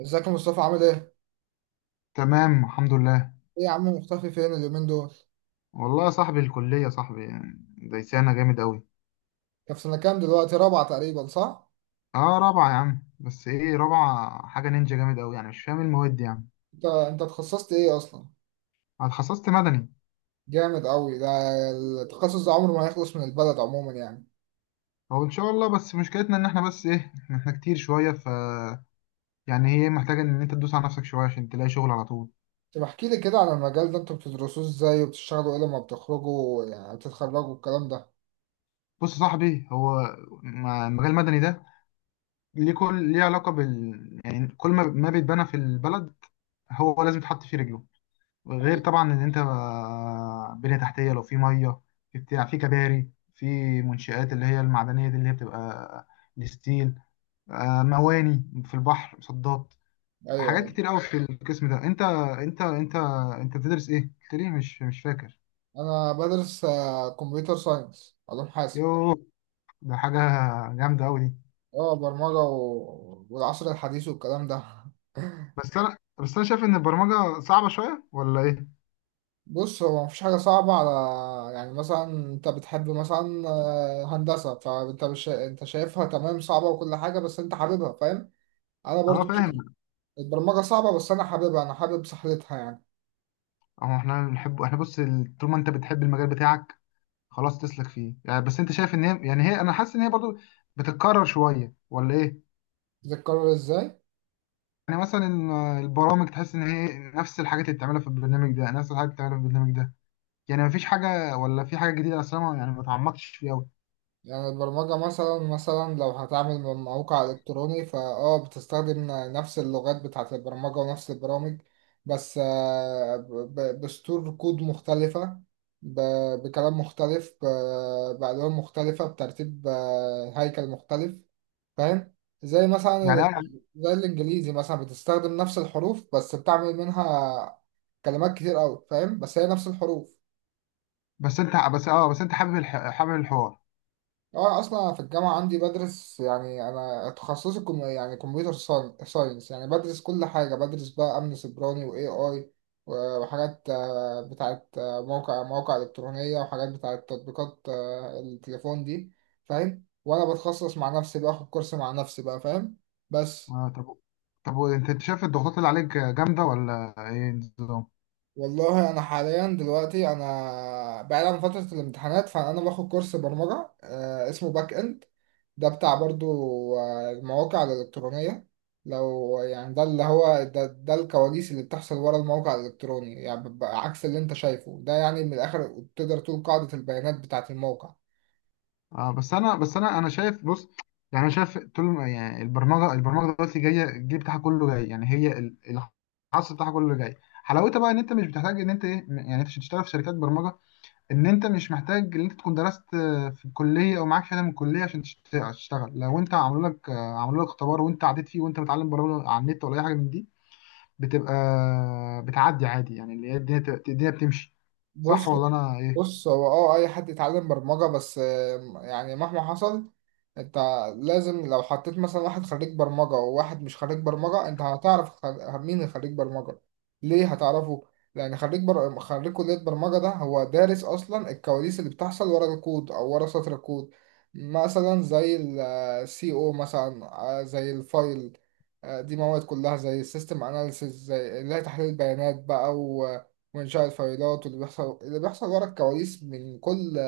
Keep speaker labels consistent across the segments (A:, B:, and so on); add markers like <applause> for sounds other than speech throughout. A: ازيك يا مصطفى عامل ايه؟
B: تمام، الحمد لله.
A: ايه يا عم مختفي فين اليومين دول؟
B: والله يا صاحبي، الكلية يا صاحبي دايسانا جامد أوي.
A: انت في سنة كام دلوقتي؟ رابعة تقريبا صح؟
B: اه، رابعة يا عم. بس ايه، رابعة حاجة نينجا جامد أوي، يعني مش فاهم إيه المواد دي يعني.
A: انت اتخصصت ايه اصلا؟
B: أنا اتخصصت مدني.
A: جامد قوي ده. التخصص ده عمره ما يخلص من البلد عموما يعني.
B: هو إن شاء الله، بس مشكلتنا إن احنا بس ايه احنا كتير شوية ف، يعني هي محتاجة إن أنت تدوس على نفسك شوية عشان تلاقي شغل على طول.
A: طب احكي لي كده عن المجال ده انتوا بتدرسوه ازاي وبتشتغلوا ايه لما بتخرجوا يعني بتتخرجوا الكلام ده.
B: بص يا صاحبي، هو مجال المدني ده ليه علاقة بال، يعني كل ما بيتبنى في البلد هو لازم تحط فيه رجله. غير
A: ايوه
B: طبعا ان انت بنية تحتية، لو في ميه، في بتاع، في كباري، في منشآت اللي هي المعدنية دي، اللي هي بتبقى الستيل، مواني في البحر، مصدات.
A: ايوه
B: حاجات
A: ايوه.
B: كتير قوي في القسم ده. انت انت بتدرس ايه؟ قلت لي مش فاكر.
A: انا بدرس كمبيوتر ساينس علوم حاسب.
B: يوه، ده حاجة جامدة قوي دي.
A: اه برمجة والعصر الحديث والكلام ده <laughs>
B: بس انا شايف ان البرمجة صعبة شوية ولا ايه؟
A: بص هو مفيش حاجة صعبة على. يعني مثلا انت بتحب مثلا هندسة فانت مش انت شايفها تمام صعبة وكل حاجة بس انت حاببها فاهم. انا
B: اه
A: برضو
B: فاهم.
A: البرمجة صعبة بس انا حاببها انا حابب سحلتها يعني.
B: اه، احنا بنحب، احنا بص طول ما انت بتحب المجال بتاعك خلاص تسلك فيه يعني. بس انت شايف ان هي، يعني هي، انا حاسس ان هي برضو بتتكرر شويه ولا ايه؟
A: تتكرر ازاي.
B: يعني مثلا البرامج، تحس ان هي نفس الحاجات اللي بتعملها في البرنامج ده، نفس الحاجات اللي بتعملها في البرنامج ده. يعني مفيش حاجه ولا في حاجه جديده اصلا، يعني ما اتعمقتش فيها قوي.
A: يعني البرمجة مثلا لو هتعمل موقع إلكتروني فأه بتستخدم نفس اللغات بتاعة البرمجة ونفس البرامج بس بسطور كود مختلفة، بكلام مختلف، بألوان مختلفة، بترتيب هيكل مختلف فاهم. زي مثلا
B: يعني انا،
A: زي الإنجليزي مثلا بتستخدم نفس الحروف بس بتعمل منها كلمات كتير أوي فاهم بس هي نفس الحروف.
B: بس انت حابب حابب الحوار.
A: اه اصلا في الجامعه عندي بدرس يعني انا تخصصي كم يعني كمبيوتر ساينس يعني بدرس كل حاجه بدرس بقى امن سيبراني واي اي، وحاجات بتاعت مواقع الكترونيه وحاجات بتاعت تطبيقات التليفون دي. فاهم وانا بتخصص مع نفسي باخد كورس مع نفسي بقى فاهم بس.
B: آه طب، طب انت شايف الضغوطات اللي عليك جامده ولا ايه النظام؟
A: والله انا حاليا دلوقتي انا بعيد عن فتره الامتحانات فانا باخد كورس برمجه اسمه باك اند، ده بتاع برضو المواقع الالكترونيه. لو يعني ده اللي هو ده الكواليس اللي بتحصل ورا الموقع الالكتروني يعني بيبقى عكس اللي انت شايفه ده، يعني من الاخر تقدر تقول قاعده البيانات بتاعه الموقع.
B: اه، بس انا شايف بص. يعني انا شايف، طول ما- يعني البرمجه دلوقتي جايه، الجيل بتاعها كله جاي. يعني هي الحصر بتاعها كله جاي. حلاوتها بقى ان انت مش بتحتاج ان انت ايه، يعني انت عشان تشتغل في شركات برمجه، ان انت مش محتاج ان انت تكون درست في الكليه او معاك شهاده من الكليه عشان تشتغل. لو انت عملوا لك اختبار وانت عديت فيه وانت متعلم برمجه على النت ولا اي حاجه من دي، بتبقى بتعدي عادي. يعني اللي هي الدنيا، الدنيا بتمشي، صح
A: بص
B: ولا انا ايه؟
A: بص هو اه اي حد يتعلم برمجة بس يعني مهما حصل انت لازم. لو حطيت مثلا واحد خريج برمجة وواحد مش خريج برمجة انت هتعرف مين خريج برمجة. ليه هتعرفه. لان خريج كلية برمجة ده هو دارس اصلا الكواليس اللي بتحصل ورا الكود او ورا سطر الكود، مثلا زي السي او مثلا زي الفايل. دي مواد كلها زي السيستم اناليسيس، زي اللي هي تحليل البيانات بقى وإنشاء الفايلات، واللي بيحصل اللي بيحصل ورا الكواليس من كل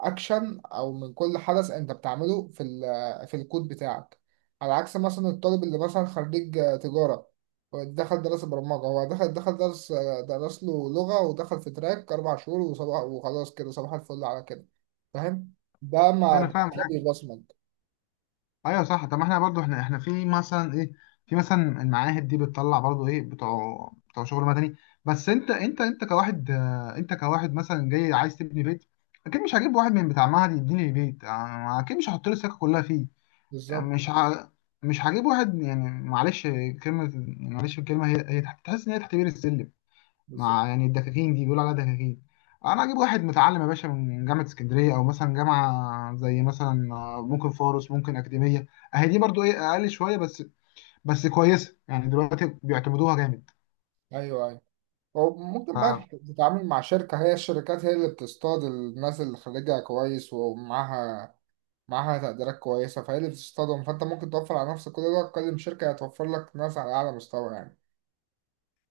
A: أكشن، أو من كل حدث أنت بتعمله في الكود بتاعك. على عكس مثلا الطالب اللي مثلا خريج تجارة دخل درس برمجة، هو دخل درس له لغة ودخل في تراك أربع شهور وصباح، وخلاص كده صباح الفل على كده. فاهم؟ ده ما
B: انا
A: ده
B: فاهم.
A: كده بيبصمج.
B: ايوه صح. طب ما احنا برضو، احنا في مثلا ايه، في مثلا المعاهد دي بتطلع برضو ايه، بتوع شغل مدني. بس انت كواحد، انت كواحد مثلا جاي عايز تبني بيت، اكيد مش هجيب واحد من بتاع معهد يبني لي بيت. اكيد مش هحط له السكه كلها فيه. يعني
A: بالظبط
B: مش هجيب واحد يعني، معلش كلمه، معلش الكلمه هي، تحس ان هي تحت بير السلم
A: بالظبط.
B: مع، يعني الدكاكين دي بيقولوا عليها دكاكين. انا اجيب واحد متعلم يا باشا من جامعه اسكندريه، او مثلا جامعه زي مثلا ممكن فاروس، ممكن اكاديميه. اهي دي برضو ايه، اقل شويه بس، بس كويسه. يعني دلوقتي بيعتمدوها جامد.
A: أيوه أيوه. وممكن بقى تتعامل مع شركة، هي الشركات هي اللي بتصطاد الناس اللي خريجها كويس ومعاها معاها تقديرات كويسة، فهي اللي بتصطدم، فأنت ممكن توفر على نفسك كل ده، تكلم شركة هتوفر لك ناس على أعلى مستوى يعني.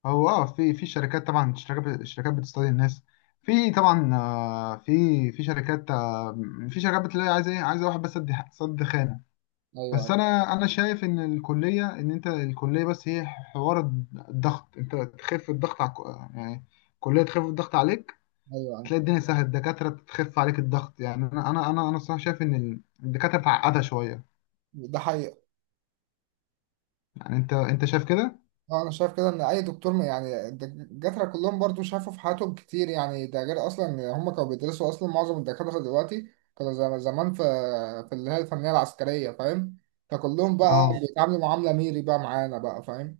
B: هو اه، في شركات. طبعا الشركات بتستضي الناس. في طبعا في شركات في شركات بتلاقي عايزه ايه، عايزه واحد بس، سد سد خام.
A: أيوه
B: بس
A: أيوه
B: انا شايف ان الكليه، ان انت الكليه بس هي حوار. الضغط، انت تخف الضغط على، يعني الكليه تخف الضغط عليك.
A: أيوه أيوة.
B: تلاقي الدنيا سهله، الدكاتره تخف عليك الضغط. يعني انا الصراحه شايف ان الدكاتره تعقدها شويه.
A: ده حقيقة.
B: يعني انت شايف كده.
A: أنا شايف كده إن أي دكتور يعني الدكاترة كلهم برضو شافوا في حياتهم كتير يعني، ده غير أصلا إن هم كانوا بيدرسوا أصلا، معظم الدكاترة دلوقتي كانوا زمان في اللي هي الفنية العسكرية فاهم، فكلهم بقى
B: اه
A: بيتعاملوا معاملة ميري بقى معانا بقى فاهم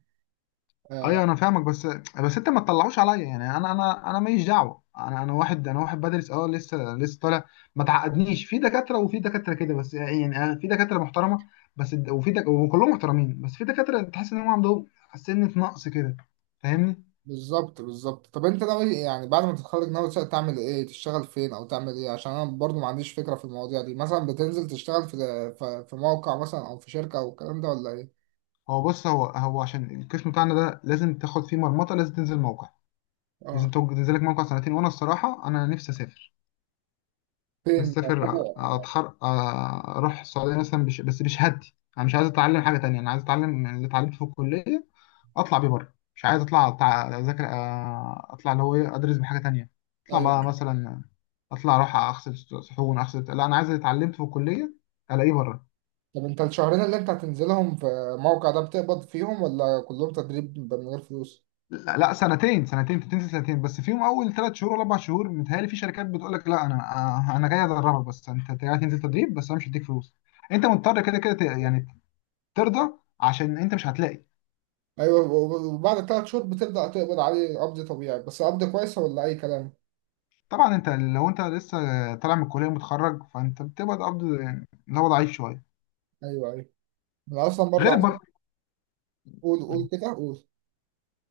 B: ايوه،
A: آه،
B: انا فاهمك. بس، بس انت ما تطلعوش عليا، يعني انا ماليش دعوه، انا واحد بدرس اه، لسه طالع. ما تعقدنيش في دكاتره وفي دكاتره كده بس. يعني أنا في دكاتره محترمه، بس الد- وفي دك... وكلهم محترمين، بس في دكاتره تحس ان هم عندهم سنه نقص كده. فاهمني؟
A: بالظبط بالظبط. طب انت ناوي يعني بعد ما تتخرج ناوي تعمل ايه، تشتغل فين او تعمل ايه، عشان انا برضو ما عنديش فكرة في المواضيع دي، مثلا بتنزل تشتغل في موقع مثلا او في شركة او الكلام ده ولا ايه.
B: هو بص، هو عشان القسم بتاعنا ده لازم تاخد فيه مرمطه. لازم تنزل موقع، لازم
A: اه
B: تنزل لك موقع سنتين. وانا الصراحه انا نفسي اسافر.
A: فين.
B: نسافر، أروح السعودية مثلا، بس بشهادتي. أنا مش عايز أتعلم حاجة تانية، أنا عايز أتعلم يعني اللي اتعلمته في الكلية أطلع بيه بره. مش عايز أطلع أذاكر، أطلع اللي هو إيه، أدرس بحاجة تانية أطلع بقى
A: ايوه.
B: مثلا، أطلع أروح أغسل صحون، أغسل. لا، أنا عايز اللي اتعلمته في الكلية ألاقيه بره.
A: طب انت الشهرين اللي انت هتنزلهم في الموقع ده بتقبض فيهم ولا كلهم تدريب من غير فلوس.
B: لا سنتين. سنتين تنسى. سنتين بس فيهم أول 3 شهور ولا 4 شهور متهيألي، في شركات بتقول لك لا، أنا أنا جاي أدربك. بس أنت جاي تنزل تدريب بس، أنا مش هديك فلوس. انت مضطر كده يعني ترضى عشان انت مش هتلاقي.
A: ايوه، وبعد ثلاث شهور بتبدأ تقبض عليه، قبض طبيعي بس قبض كويس ولا اي كلام.
B: طبعا انت لو انت لسه طالع من الكليه متخرج، فانت بتبقى قبض يعني اللي هو ضعيف شويه.
A: ايوه ايوه. انا اصلا برضو
B: غير
A: عايز.
B: البر...
A: قول قول كده قول.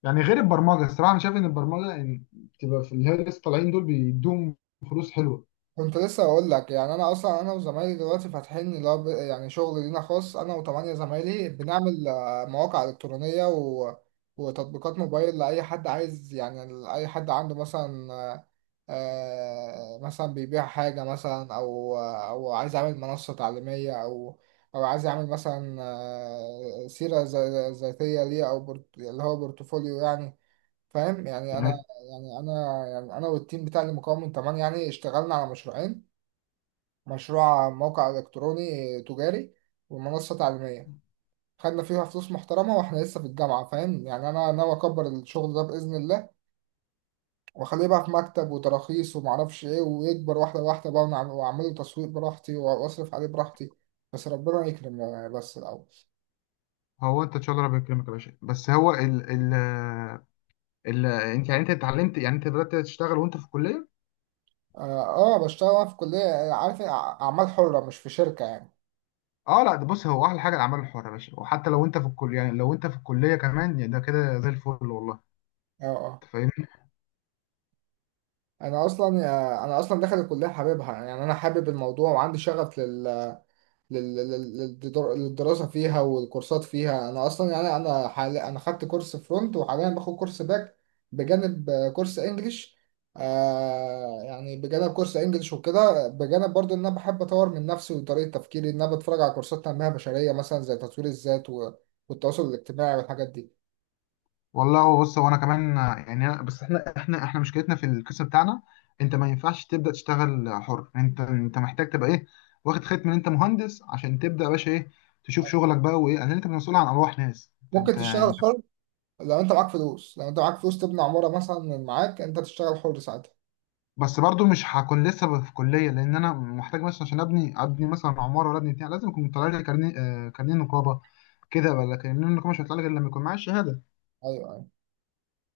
B: يعني غير البرمجه. الصراحه انا شايف ان البرمجه، يعني بتبقى في اللي هي لسه طالعين دول، بيدوهم فلوس حلوه.
A: كنت لسه اقول لك، يعني انا اصلا انا وزمايلي دلوقتي فاتحين اللي هو يعني شغل لينا خاص، انا وثمانية زمايلي بنعمل مواقع الكترونيه وتطبيقات موبايل لاي حد عايز، يعني لاي حد عنده مثلا مثلا بيبيع حاجه مثلا، او عايز يعمل منصه تعليميه، او عايز يعمل مثلا سيره ذاتيه ليه، او اللي هو بورتفوليو يعني. فاهم؟
B: يعني
A: يعني انا يعني انا والتيم بتاع المكون من 8 يعني اشتغلنا على مشروعين، مشروع موقع إلكتروني تجاري، ومنصة تعليمية. خدنا فيها فلوس محترمة وإحنا لسه في الجامعة، فاهم؟ يعني أنا ناوي أكبر الشغل ده بإذن الله، وأخليه بقى في مكتب وتراخيص ومعرفش إيه، ويكبر واحدة واحدة بقى، ونعم- وأعمله تسويق براحتي وأصرف عليه براحتي، بس ربنا يكرم يعني، بس الأول.
B: هو انت ان شاء الله ربنا يكرمك يا باشا. بس هو ال ال ال انت، يعني انت اتعلمت، يعني انت بدات تشتغل وانت في الكليه.
A: بشتغل أنا في كلية عارف إيه؟ أعمال حرة، مش في شركة يعني.
B: اه لا، ده بص، هو احلى حاجه الاعمال الحره يا باشا، وحتى لو انت في الكليه. يعني لو انت في الكليه كمان يعني ده كده زي الفل والله.
A: آه آه.
B: انت فاهمني؟
A: أنا أصلا داخل الكلية حاببها، يعني أنا حابب الموضوع وعندي شغف للدراسة فيها والكورسات فيها، أنا أصلا يعني أنا خدت كورس فرونت وحاليا باخد كورس باك، بجانب كورس إنجليش. يعني بجانب كورس إنجليش وكده، بجانب برضو إن أنا بحب أطور من نفسي وطريقة تفكيري، إن أنا بتفرج على كورسات تنمية بشرية، مثلا زي تطوير الذات والتواصل الاجتماعي والحاجات دي.
B: والله هو بص هو، انا كمان، يعني بس احنا، احنا مشكلتنا في القسم بتاعنا انت ما ينفعش تبدا تشتغل حر. انت محتاج تبقى ايه، واخد ختم ان انت مهندس عشان تبدا يا باشا، ايه، تشوف شغلك بقى. وايه، لان انت مسؤول عن ارواح ناس.
A: ممكن تشتغل
B: أنت-
A: حر، لو أنت معاك فلوس تبني عمارة مثلا، من معاك أنت تشتغل حر ساعتها.
B: بس برضو مش هكون لسه في كليه. لان انا محتاج مثلا عشان ابني مثلا عماره ولا ابني بتاع لازم يكون طالع لي كارنيه، كارنيه نقابه كده. ولا كارنيه النقابه مش هيطلع لي غير لما يكون معايا الشهاده.
A: أيوه أيوه.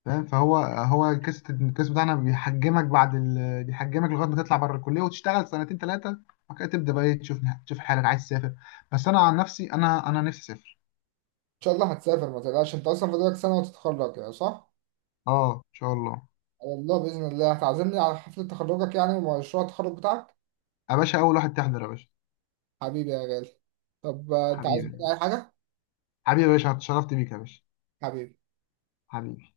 B: فاهم؟ فهو الكاس بتاعنا بيحجمك، بيحجمك لغايه ما تطلع بره الكليه وتشتغل سنتين ثلاثه. وبعد كده تبدا بقى إيه، تشوف. تشوف حالك عايز تسافر. بس انا عن نفسي انا نفسي اسافر.
A: إن شاء الله هتسافر، ما تقلقش، أنت أصلا فاضلك سنة وتتخرج يعني، صح؟
B: اه ان شاء الله.
A: على الله بإذن الله هتعزمني على حفلة تخرجك يعني، ومشروع التخرج بتاعك.
B: يا باشا اول واحد تحضر يا باشا.
A: حبيبي يا غالي. طب أنت عايز
B: حبيبي.
A: مني أي حاجة؟
B: حبيبي يا باشا، اتشرفت بيك يا باشا.
A: حبيبي
B: حبيبي.